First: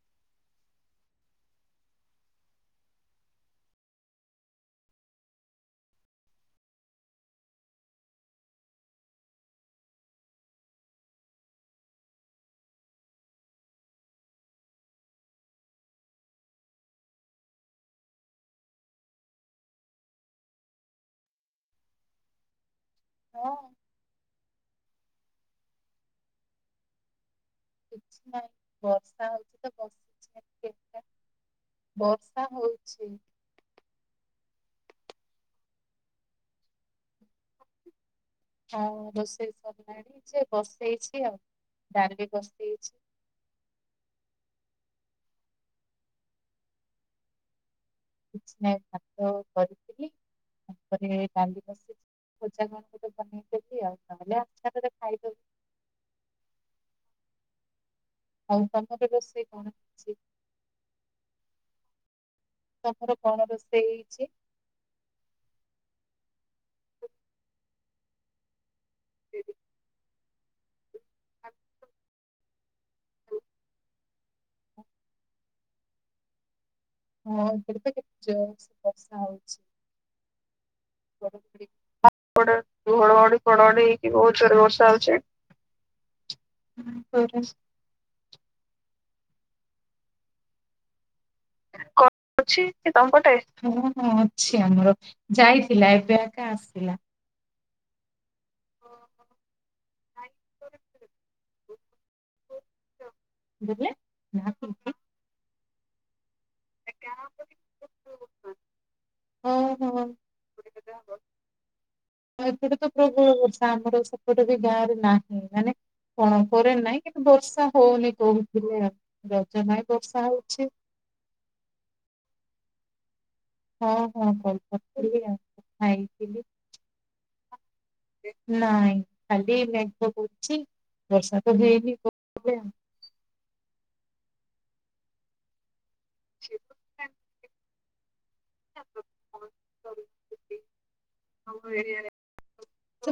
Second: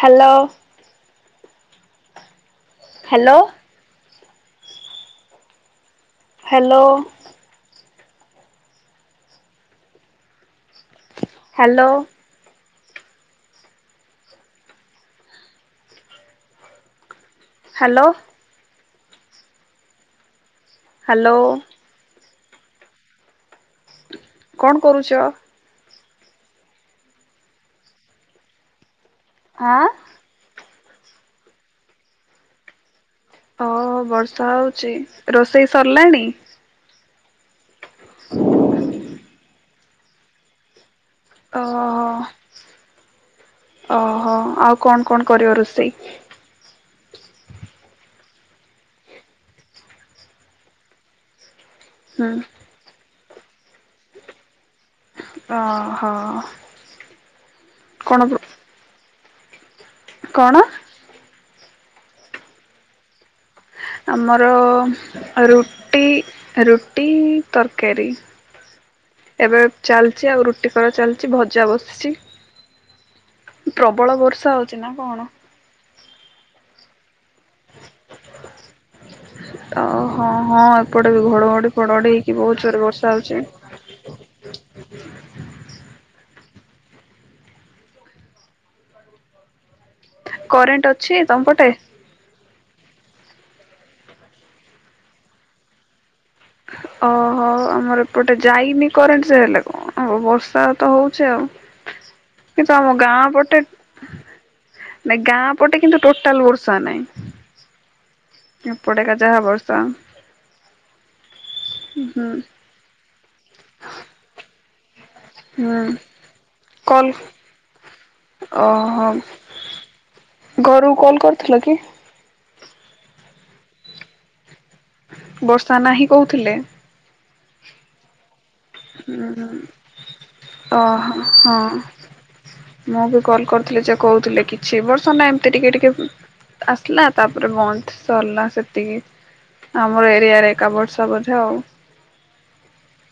Hello hello hello hello hello hello ହଁ କଣ କରୁଛ ନାଁ ବସ୍ ଆ ଏଇ ପା ବର୍ଷା ହଉଛି। ହ ବର୍ଷା ହଉଚି ରୋଷେଇ ସରିଲାଣି? [inaudible] ହଉ ରୋଷେଇ ସରିଲାଣି ଯେ ବସେଇଛି ଆଉ। ଓହ ଡାଲି ହ ବସେଇଛି ଅ ହ ଆଉ କଣ କଣ କରିବ ରୋଷେଇ? କିଛି ନାହିଁ ଭାତ କରିଥିଲି। ତାପରେ ଡାଲି ବସେଇଛି। ହୁଁ। ଭଜା [inaudible] ଖାଇଦବୁ ଓହୋ କଣ ଆଉ ତମର ରୋଷେଇ କଣ ହେଇଛି? କଣ? ତମର କଣ ରୋଷେଇ ହେଇଛି? ଆମର ରୁଟି ରୁଟି, ତରକାରୀ। ଏବେ ଚାଲିଛି ଆଉ ରୁଟି ଚାଲିଛି ଭଜା ବସିଛି। ପ୍ରବଳ ବର୍ଷା ହଉଛି ନା କଣ? ହଁ ଏ ପଟେ ଓ ହଁ ହଁ ଏପଟେ ବି ଘଡଘଡି ଫଡଘଡି ହେଇକି ବହୁତ ଜୋରେ ବର୍ଷା ହଉଛି। ଘଡଘଡି ଫଡଫଡି ହେଇକି ବହୁତ ଜୋର ବର୍ଷା ହଉଛି। [inaudible] କରେଣ୍ଟ ଅଛି? ତମପଟେ କଣ ଅଛି ହଁ ହଁ ଅଛି ଆମର ଯାଇଥିଲା ଏବେ ଆକା ଆସିଲା। ଓ ହୋ। ଆମର ଏପଟେ ଯାଇନି କରେଣ୍ଟ ସେ ହେଲେ କଣ? ଉ ବର୍ଷା ତ ହଉଚି ଆଉ। କିନ୍ତୁ ଆମ ଗାଁ ପଟେ ବୁଲେ ହଁ ନାଁଇ ଗାଁ ପଟେ କିନ୍ତୁ ଟୋଟାଲ ବର୍ଷ [unintelligible] ଏପଟେକା ଜାହା ବର୍ଷା। ହଁ। ହୁଁ। ଗାଁର ନାଁ ଏମାନେ କଣ କରେ ନାଇଁ କଲ କି କିନ୍ତୁ ବର୍ଷା ହଉନି କୋଉଠିବି ହେଲେ ଓହୋ ରଜ ନାଇଁ ବର୍ଷା ହଉଛି। ଥିଲ କି? ହଁ ହଁ ହଉ। ବର୍ଷା ନାହିଁ କହୁଥିଲେ। [unintelligible] ଖାଲି ମେଘ କରୁଛି ଉଁ ଓ ହୋ ବର୍ଷା ତ ହଁ ହେଇନି ବୋଧେ। ମୁଁ ବି କଲ୍ କରିୁଥିଲି। ଯେ କହୁଥିଲେ କିଛି ବର୍ଷ ନାଁ ଏମିତି ଟିକେ ଟିକେ ଆସିଲା ତାପରେ ବନ୍ଦ ସରିଲା ସେତିକି ଆମ ଆମ ଏରିଆରେ କାବୋର୍ଡସ୍ ତ ବୋଧେ ଆଉ।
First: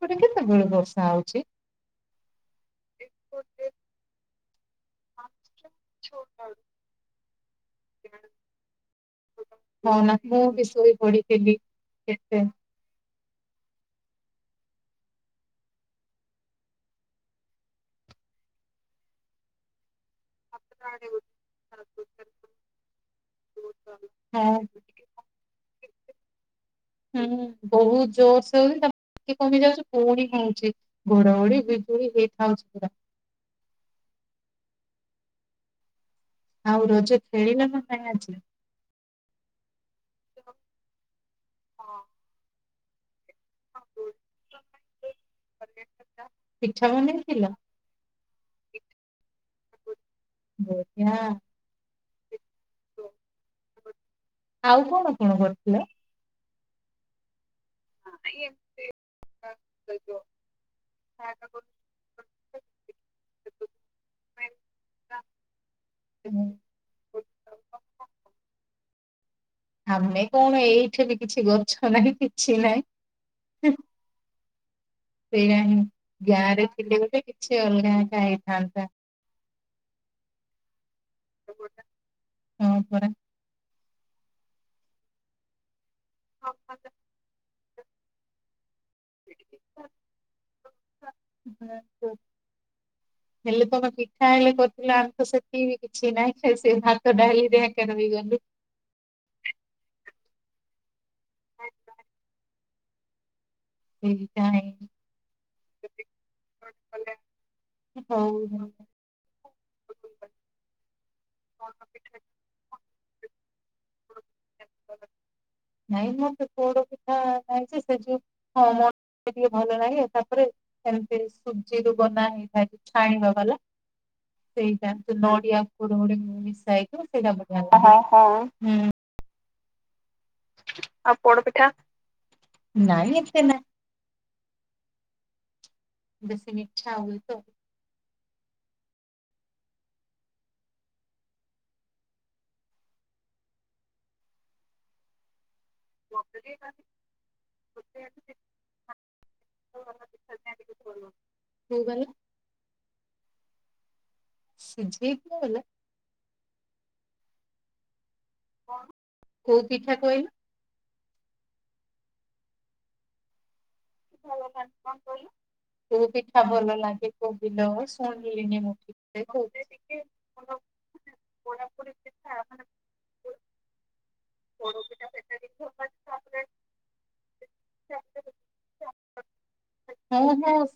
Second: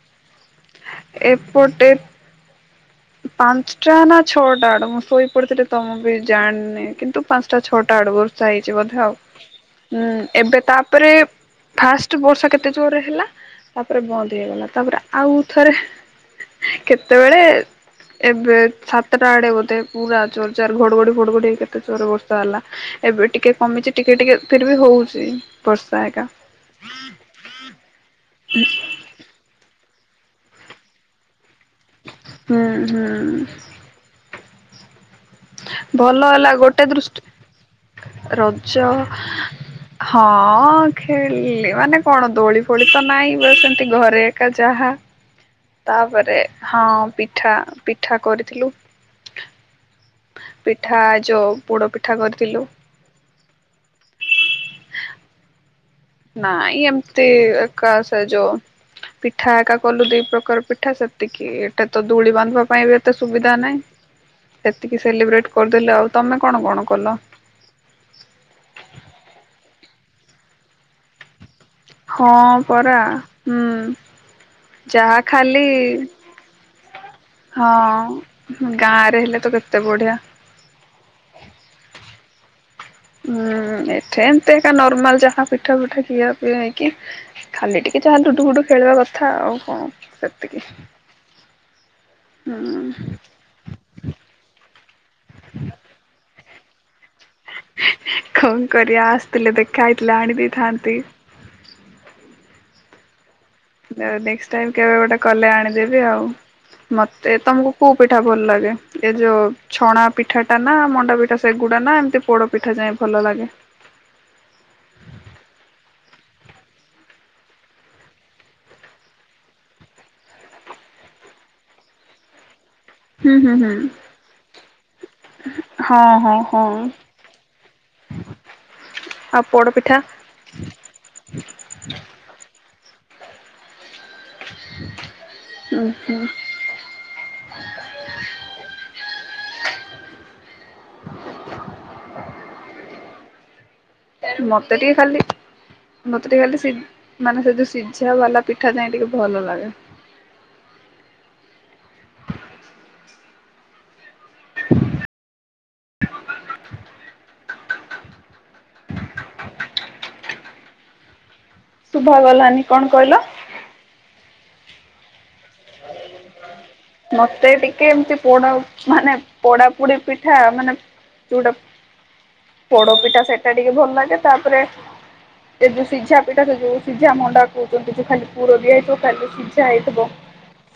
ଗୋଟେ କେତେବେଳେ? ବର୍ଷା ହଉଛି? ଏପଟେ ପାଞ୍ଚଟା ନା ଛଅଟା ଆଡ଼କୁ ମୁଁ ଶୋଇପଡିଥିଲି। ତ ମୁଁ ବି ଜାଣିନି କିନ୍ତୁ ପାଞ୍ଚଟା ଛଅଟା ଆଡୁ ବର୍ଷା ହେଇଛି ବୋଧେ ଆଉ। ହଁ ହୁଁ ନା ମୁଁ ଏବେ ବି ଶୋଇ ତାପରେ ପଡିଥିଲି ଫାଷ୍ଟ ବର୍ଷା କେତେ ଜୋରରେ ହେଲା? ତାପରେ ବନ୍ଦ ହେଇଗଲା ତାପରେ ଆଉ ଥରେ କେତେବେଳେ ଏବେ ସାତଟା ଆଡେ ବୋଧେ। ପୁରା ଜୋର ଜାର ଘଡଘଡି ହଁ। ଫଡଘଡି କେତେ ଜୋରରେ ବର୍ଷା ହେଲା ଏବେ ଟିକେ କମିଛି ଟିକେ ଟିକେ ଫିର ବି ହଉଛି ବର୍ଷା ହେକା। ହୁଁ ବହୁତ ଜୋର ସେ ହଉଛି ତାପରେ ଟିକେ କମି ଯାଉଛି ପୁଣି ହଉଛି ଘଡ ଘଡି ହୁଁ ହୁଁ। ହ [inaudible] ଭଲ ହେଲା ଗୋଟେ ଆଉ ରଜ ଖେଳିଲ ନା ନାଇଁ ଦୃଷ୍ଟି ଆଜି? ରଜ ହଁ ଖେଳିଲି ମାନେ କଣ ଦୋଳି ଫୋଳି ତ ନାଇଁ ସେମତି ଘରେ ଏକା ଯାହା ତାପରେ ହଁ ପିଠା ବନେଇଥିଲ? ପିଠା ପିଠା କରି ଥିଲୁ। ପିଠା ବଢିଆ। ଯୋଉ ପୋଡପିଠା ପିଠା କରିଥିଲୁ। ଆଉ କଣ କଣ କରୁଥିଲେ? ନା ଏ ଏମତି ଏକା ସେ ଯୋଉ ପିଠା ଏକା କଲୁ ଦି ପ୍ରକାର ପିଠା ସେତିକି ଏଟା ତ ଦୋଳି ବାନ୍ଧିବା ପାଇଁ ବି ଏତେ ସୁବିଧା ନାହିଁ ସେତିକି ସେଲିବ୍ରେଟ କରିଦେଲେୁ ଆଉ। ତମେ ହୁଁ। କଣ କଣ କଲ? ଆମେ କଣ ଏଇଠି ବି କିଛି ଗ ହଁ ପରା ହୁଁ ଯାହା ସେଇଆ ଖାଲି ହିଁ ଗାଁ ରେ ଥିଲେ ଗୋଟେ କିଛି ଅଲଗା ଏକା ହଁ ହେଇଥାନ୍ତା। ଗାଁରେ ହେଲେ ତ କେତେ ତେ ବଢ଼ିଆ। [inaudible] ହୁଁ ଏ ସେମତି ଏକା ନର୍ମାଲ ଯାହା ପିଠା ପିଠା ପିଆ ପିଆଇକି ଖାଲି ଟିକେ ଯାହା ଲୁଡୁ ଫୁଡ଼ୁ ଖେଳିବା କଥା ଆଉ କଣ ସେତିକି ହୁଁ। ହେଲେ ତମେ ପିଠା ହେଲେ କରିଥିଲ ଆମେ ତ ସେତିକି ବି କିଛି ନାହିଁ। ସେଇ ସେଇ ଭାତ ଡାଲିରେ ଏକା ରହିଗଲୁ। କଣ କରିବା ଆସିଥିଲେ ଦେଖା ହେଇଥିଲେ ଆଣିଦେ ଥାନ୍ତି। ନେକ୍ସଟ୍ ସେଇଟା ହିଁ ଟାଇମ କେବେ ଗୋଟେ କଲେ ଆଣିଦେବି ଆଉ। ମତେ ତମକୁ କୋଉ ପିଠା ହଉ ଭଲ ହଉ। ଲାଗେ ଏ ଯୋଉ ଛଣା ପିଠା ଟା ନା ମଣ୍ଡା ପିଠା ସେଗୁଡା ନା ଏମିତି ପୋଡ ପିଠା ଯାଇ ଭଲ ଲାଗେ। ନାଇଁ ମତେ ପୋଡ଼ ପିଠା ଖାଇଛି ସେ ଯୋଉ ହଁ ମତେ ଟିକେ ଭଲ ଲାଗେ ତାପରେ ସେମତି ସୁଜି ରୁ ବନା ହେଇଥାଏ ଛାଣିବା ହୁଁ ହୁଁ ବାଲା ହୁଁ ସେଇଟା ନଡିଆ କୋଉଠି ହଁ ଗୋଟେ ହଁ ହଁ ମିଶା ହେଇଥିବ ସେଇଟା ବଢିଆ ଲାଗେ, ହଁ ହଁ ହୁଁ। ପୋଡ଼ପିଠା ଆଉ ପୋଡପିଠା ନାଇଁ ଏତେ ନାହିଁ। [unintelligible] ହୁଁ ବେଶୀ ମିଠା ହୁଏ ତ ମତେ ଟିକେ ଖାଲି ମତେ ଟିକେ ଖାଲି ସେ ମାନେ ସେ ଯୋଉ ସିଝା ବାଲା ପିଠା ଯିଏ ଟିକେ ଭଲ ଲାଗେ। କୋଉ ବାଲା ସିଝେଇକି ହେଲେ କୋଉ ପିଠା କହିଲ? ଶୁଭା ଗଲାନି କଣ କହିଲ? କୋଉ ପିଠା ଭଲ ଲାଗେ ମତେ କହିଲ ଟିକେ ଏମତି ପୋଡ ଶୁଣିଲିନି ମୁଁ ଠିକ୍ ମାନେ ସେ ପୋଡାପୋଡି କହୁଚି। ପିଠା ମାନେ ଯୋଉଟା ପୋଡପିଠା ସେଟା ଟିକେ ଭଲ ଲାଗେ। ତାପରେ ସେ ଯୋଉ ସିଝା ପିଠା ସେ ଯୋଉ ସିଝା ମଣ୍ଡା କହୁଛନ୍ତି ଯୋଉ ଖାଲି ପୁର ଦିଆ ହେଇଥିବ ସିଝା ହେଇଥିବ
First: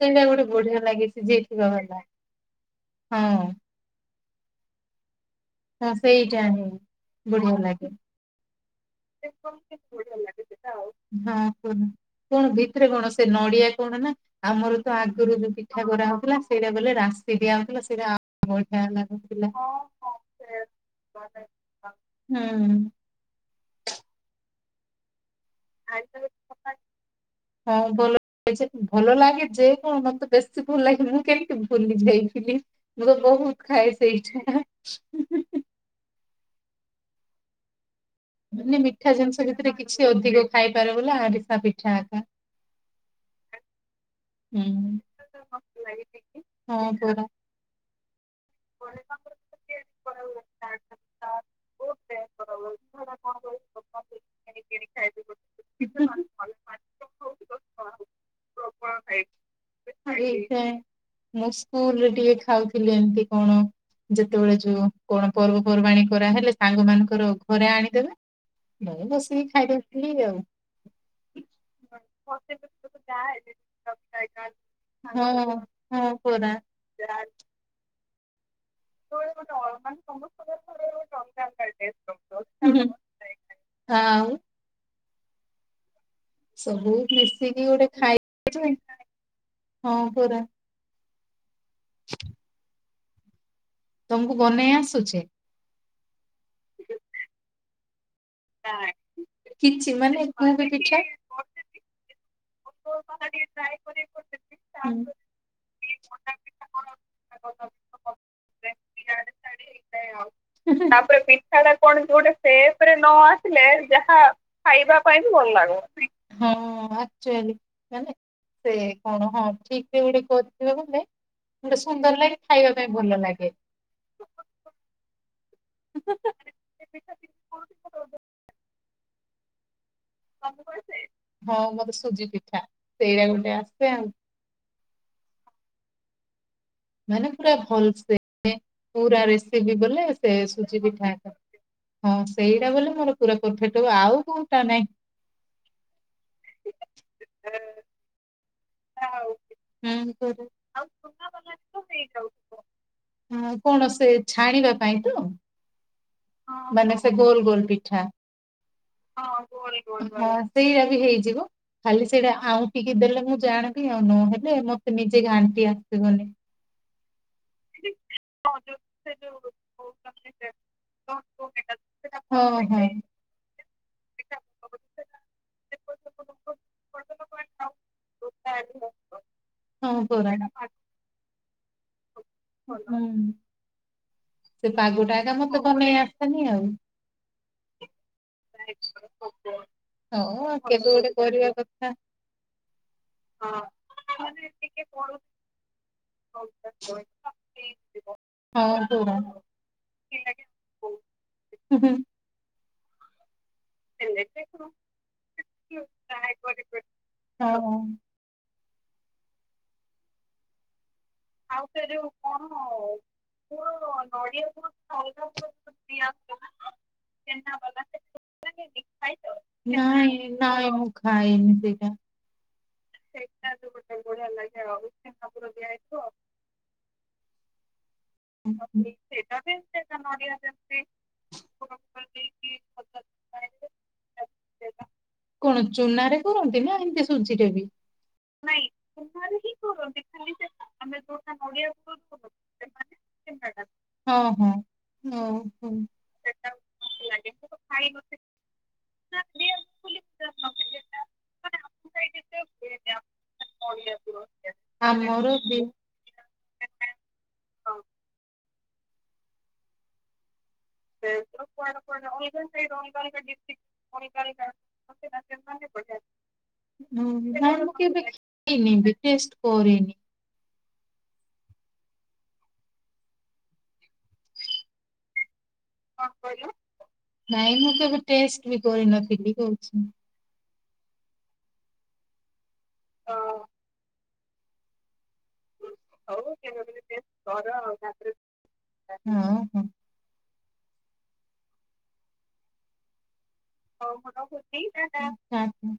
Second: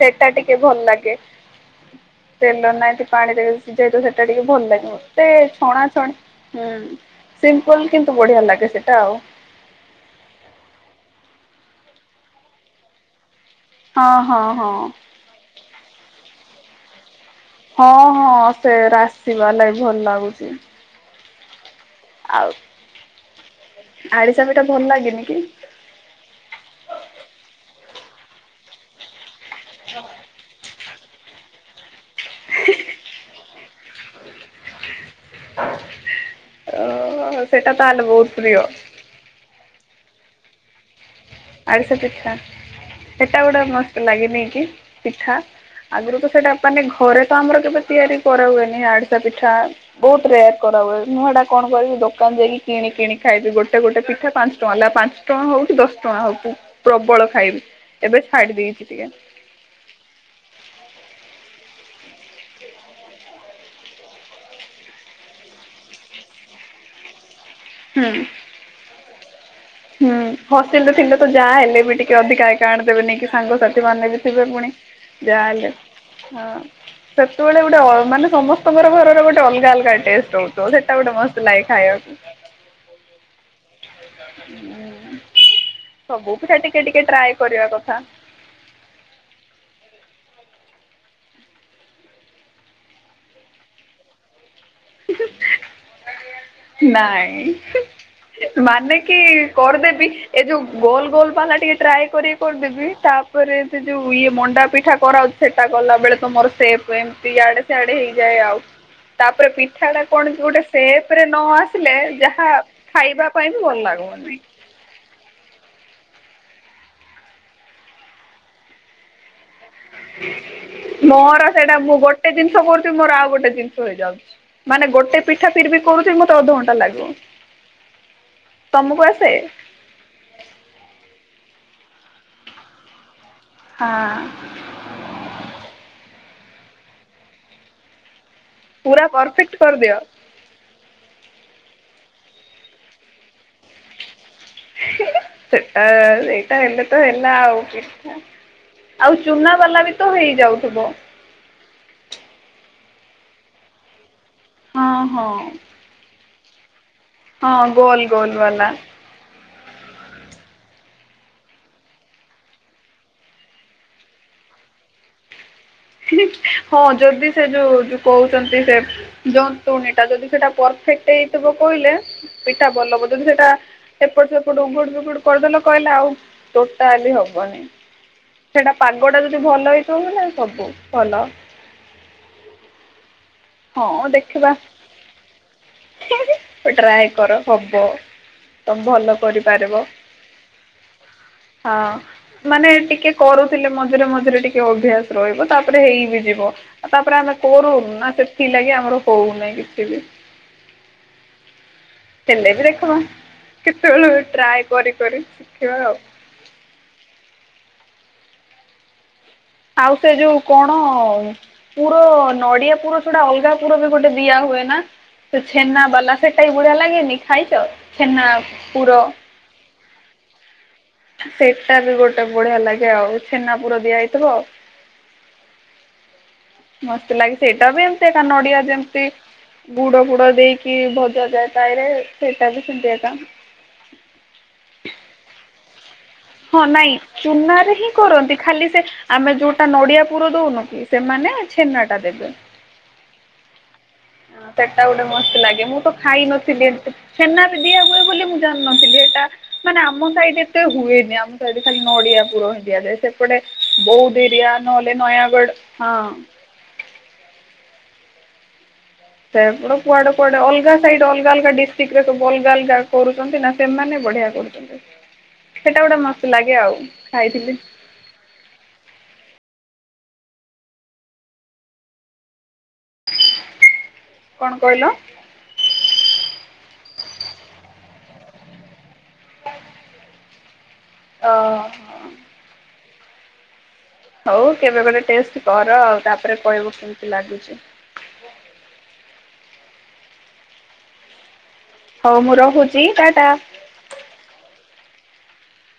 ସେଟା ଟିକେ ଭଲ ଲାଗେ। ସିଝେଇ ଥିବା ବାଲା। ଏମତି ହଁ ପାଣିରେ ସିଝା ହେଇଥିବ ସେ ଟିକେ ଭଲ ଲାଗିବ। ଏତେ ଛଣା ହଁ ଛଣା ସେଇଟା ହିଁ ହୁଁ ବଢିଆ ଲାଗେ। ସିମ୍ପଲ କିନ୍ତୁ ବଢିଆ ଲାଗେ ସେ। ହଁ। ହ କଣ ଭିତରେ କଣ ସେ ନଡିଆ କଣ ନା ହଁ ହଁ ହଁ ଆମର ତ ଆଗରୁ ଯୋଉ ପିଠା କରା ହଉଥିଲା ସେଇଟା ଗଲେ ରାସ୍ ହଁ ହଁ ସେ ରାଶି ବାଲା ଭଲ ଲାଗୁଛି। [unintelligible] ହୁଁ। ଆରିସା ପିଠା ଭଲ ଲାଗେନି କି? ହଁ ଭଲ ଭଲ ଲାଗେ। ଯେ କଣ ମତେ ବେଶୀ ଭଲ ଲାଗେ। ମୁଁ କେମିତି ଭୁଲି ଯାଇଥିଲି ମୁଁ ତ ବହୁତ ଖାଏ ସେଇଠା। ଓହୋ ସେଇଟା ତାହେଲେ ବହୁତ ପ୍ରିୟ ମାନେ ମିଠା ଜିନିଷ ଭିତରେ କି? କିଛି ଅଧିକ ଖାଇପାର ଆରିସା ପିଠା ସେଟା ଗୋଟେ ମସ୍ତ୍ ଲାଗନି କି ହୁଁ। ପିଠା। ଆଗରୁ ତ ସେଟା ମାନେ ହଁ ପରା। ଘରେ ତ ଆମର କେବେ ତିଆରି କରା ହୁଏନି ଆଡିସା ପିଠା ବହୁତ ରେୟାର କରା ହୁଏ। ମୁଁ ହେଟା କଣ କରିବି ଦୋକାନ ଯାଇକି କି କିଣି ଖାଇବି ଗୋଟେ ଗୋଟେ ପିଠା ପାଞ୍ଚ ଟଙ୍କା ହେଲା ପାଞ୍ଚ ଟଙ୍କା ହଉଛି ଦଶ ଟଙ୍କା ହଉ ପ୍ରବଳ ଖାଇବି ଏବେ ଛାଡି ଦେଇଚି ଟିକେ। ଏଇଟା ମୁଁ ସ୍କୁଲ ଟିକେ ଖାଉଥିଲି ଏମତି କଣ ଯେତେବେଳେ ଯୋଉ କଣ ପର୍ବପର୍ବାଣୀ କରାହେଲେ ସାଙ୍ଗ ମାନଙ୍କର ଘରେ ଆଣିଦେବେ ହୁଁ ନ ବସିକି ଖାଇବୁ। ହୁଁ ହସିଲ ରେ ଥିଲେ ତ ଯାହା ହେଲେ ବି ଟିକେ ଅଧିକା ଏକା ଆଣି ଦେବେନି କି ସାଙ୍ଗସାଥି ମାନେ ବି ଥିବେ ପୁଣି। ହଁ ଜାହେଲେ ହଁ ସେତୋବେଳେ ଗୋଟେ ଅ ମାନେ ସମସ୍ତଙ୍କର ହୁଁ, ଘରର ଗୋଟେ ଅଲଗା ଅଲଗା ଟେଷ୍ଟ ହଉଥିବ ସେଇଟା ଗୋଟେ ମସ୍ତ ଲାଗେ ଖାଇବାକୁ। ଉଁ ହୁଁ। ଆଉ। [inaudible] ସବୁ ପିଠା ଟିକେ ସବୁ ଟିକେ ଟ୍ରାଏ କରିବା ମିଶିକି ଗୋଟେ କଥା ଖାଇଯେ ହଁ ପରା। [inaudible] ତମକୁ ବନେଇ ଆସୁଛି? ନାଇଁ। ମାନେ କି କିଛି କରିଦେବି ମାନେ ଏ କୋଉ ବି ଯୋଉ ପିଠା? ଗୋଲ ଗୋଲ ପାଲା ଟିକେ ଟ୍ରାଏ କରି କରିଦେବି। ତାପରେ ସେ ଯୋଉ ଇଏ ମଣ୍ଡା ପିଠା ହୁଁ। କରାହଉଛି ସେଟା କଲା ବେଳେ ତମର ସେବ ୱେମ ଏମିତି ୟାଡେ ସ୍ୟାଆଡେ ହେଇଯାଏ ଆଉ। ତାପରେ ପି ତାପରେ ପିଠାଟା କୌଣସି ଗୋଟେ ଯାହା ସେପରେ ନ ଖାଇବା ପାଇଁ ବି ଆସିଲେ ଭଲ ଯାହା ଲାଗୁନି ଖାଇବା ପାଇଁ ଭଲ। ହଁ। ଚେଇ ମାନେ ସେ କଣ ହଁ। ଠିକରେ ଗୋଟେ କରିଥିବେ ବୋଲେ ମୋର ସେଇଟା ମୁଁ ସୁନ୍ଦର ଗୋଟେ ଲାଗେ ଜିନିଷ ଖାଇବା ପାଇଁ କରୁଛି ମୋର ଭଲ ଆଉ ଲାଗେ। ଗୋଟେ ଜିନିଷ ହେଇଯାଉଛି ମାନେ ଗୋଟେ ଠା ଫିର ବିି କରୁଥିବି ମତେ ଅଧଘଣ୍ଟା ଲାଗବ ତମକୁ ଆସେ। ହଁ ମତେ ସୁଜି ପିଠା ସେଇଟା ଆସେ ଆଉ ହଁ। ମାନେ ପୁରା ଭଲ ସେ। ପୁରା ପରଫେକ୍ଟ ରେସିପି କରିଦିଅ ଗଲେ ସେ ସୁଜି ପିଠା ହଁ ସେଇଟା ବଲି ମୋର ପୁରା ପରଫେକ୍ଟ ହବ ଆଉ କଣ? ସେ ଅ ସେଇଟା ଏଲ ତ ଏଲା ହି ଆଉ ଚୁନା ବାଲା ବି ତ ହେଇଯାଉଥିବ। ହଁ କଣ ସେ ଛାଣିବା ପାଇଁ ହଁ ତ ହଁ ମାନ ହଁ ଗୋଲ ଗୋଲ ବାଲା ହଁ ସେଇଟା ବି ହେଇଯିବ ଖାଲି ସେଇଟା ଆଉ ଟିକେ ଦେଲେ ମୁଁ ଜାଣବି ଆଉ ନ ହେଲେ ମତେ ନିଜେ ଘାଣ୍ଟିଆ [unintelligible] ଯଦି ସେ ଯୋଉ ଯୋଉ କହୁଛନ୍ତି ସେ ଯନ୍ତୁଣୀ ଟା ଯଦି ସେଇଟା ପରଫେକ୍ଟ ହେଇଥିବ କହିଲେ ହଁ ପିଠା ହଁ ଭଲ ହବ ଯଦି ସେଇଟା ଏପଟ ସେପଟ ଙ୍ଗୁ କରଦ କହିଲେ ଆଉ ଟୋଟାଲି ହବନି ସେଟା ପାଗଟା ଯଦି ଭଲ ହଁ ହେଇଥିବ ନା ପରା ସବୁ ଫଲ ହ ହୁଁ। ହଁ ଦେଖିବା ସେ ପାଗଟା ଏକା ମତେ ବନେଇ ଆସେନି ଆଉ। ଟ୍ରାଏ କର ହବ ତମେ ଭଲ କରିପାରିବ। ହଁ କେବେ ଗୋଟେ କରିବା ହଁ କଥା ମାନେ ଟିକେ କରୁଥିଲେ ମଝିରେ ମଝିରେ ଟିକେ ଅଭ୍ୟାସ ରହିବ ତାପରେ ହେଇ ବିି ଯିବ ତାପରେ ଆମେ କର ନା ସେ ଥିଲାଗି ହଁ ଆମର ପରା ହୁଁ ହଉନାହିଁ କିଛି ବି ହୁଁ ଥେଲେ ବି ରଖମା [inaudible] ଆଉ ହଁ। ଆଉ ସେ ଯୋଉ କଣ? ପୁର ନଡିଆ ପୁର ଛଟା ଅଲଗା ପୁର ବି ଗୋଟେ ଦିଆ ହୁଏ ନା ସେ ଛେନା ବାଲା ସେଟା ବି ବଢିଆ ଲାଗେନି ଖାଇଛ ଛେନା ପୁର ନାଇଁ ନାଇଁ ମୁଁ ଖାଇନି ସେଇଟା ବି ଗୋଟେ ବଳିଆ ଆଲଗା ଆଉ ଛେନା ପୁର ଦିଆ ହେଇଥିବ। ଆଉ ମସ୍ତ ଲାଗେ ସେଇଟା ବି ଏମିତି ଏକା ନଡିଆ ଯେମିତି ଗୁଡ ଫୁଡ ଦେଇକି ଭଜା ଯାଏ ତାରେ ସେଇଟା ବି ସେମତି ଏକା ଚୁନା ରେ କରନ୍ତି ହଁ ନା ନାଇଁ ଏମିତି ସୁଜିରେ ବି? ଚୁନାରେ ହିଁ କରନ୍ତି ଖାଲି ସେ ଆମେ ଯୋଉଟା ନଡିଆ ପୁର ଦଉନୁ କି ସେମାନେ ଛେନା ଟା ଦେବେ। [inaudible] ହଁ। ସେଟା ଗୋଟେ ମସ୍ତ ଲାଗେ ଓହୋ ମୁଁ ତ ଖାଇନଥିଲି ଏ ଛେନା ବି ଦିଆ ହୁଏ ବୋଲି ମୁଁ ଜାଣିନଥିଲି ସେଟା ମାନେ ଆମ ସାଇଡ ଏତେ ହୁଏନି ଆମ ସାଇଡ ଖାଲି ନଡିଆ ପୁର ହଁ ଦିଆଯାଏ ସେପଟେ ବୌଦ୍ଧ ଏରିଆ ନହେଲେ ଆମର ନୟାଗଡ ବି ହଁ। ସେଗୁଡା କୁଆଡେ କୁଆଡେ ଅଲଗ ହଁ ଅଲଗା କରୁଛନ୍ତି ନା ମୁଁ ସେମାନେ ବଢ଼ିଆ କରୁଛନ୍ତି କେବେ ସେଇଟା ଗୋଟେ ମସ୍ତ ଲାଗେ ଆଉ କରିନି ଖାଇଥିଲି ରିକୁଏଷ୍ଟ କରିନି। କଣ କହିଲ? କଣ କହିଲ। ନାଇଁ ମୁଁ କେବେ ଟେଷ୍ଟ ବି କରିନଥିଲି କହୁଛି। ଓ ହୋ। ହଉ କେବେ ଗୋଟେ ଟେଷ୍ଟ କର ଆଉ ତାପରେ କହିବକୁ କେମତି ଲାଗୁଛି। ହଁ ହଉ ମୁଁ ରହୁଛି ଟା ଟା। ହୋଉ ମୁଁ ରହୁଛି। ଟା ଟା। ଓ ହୋ।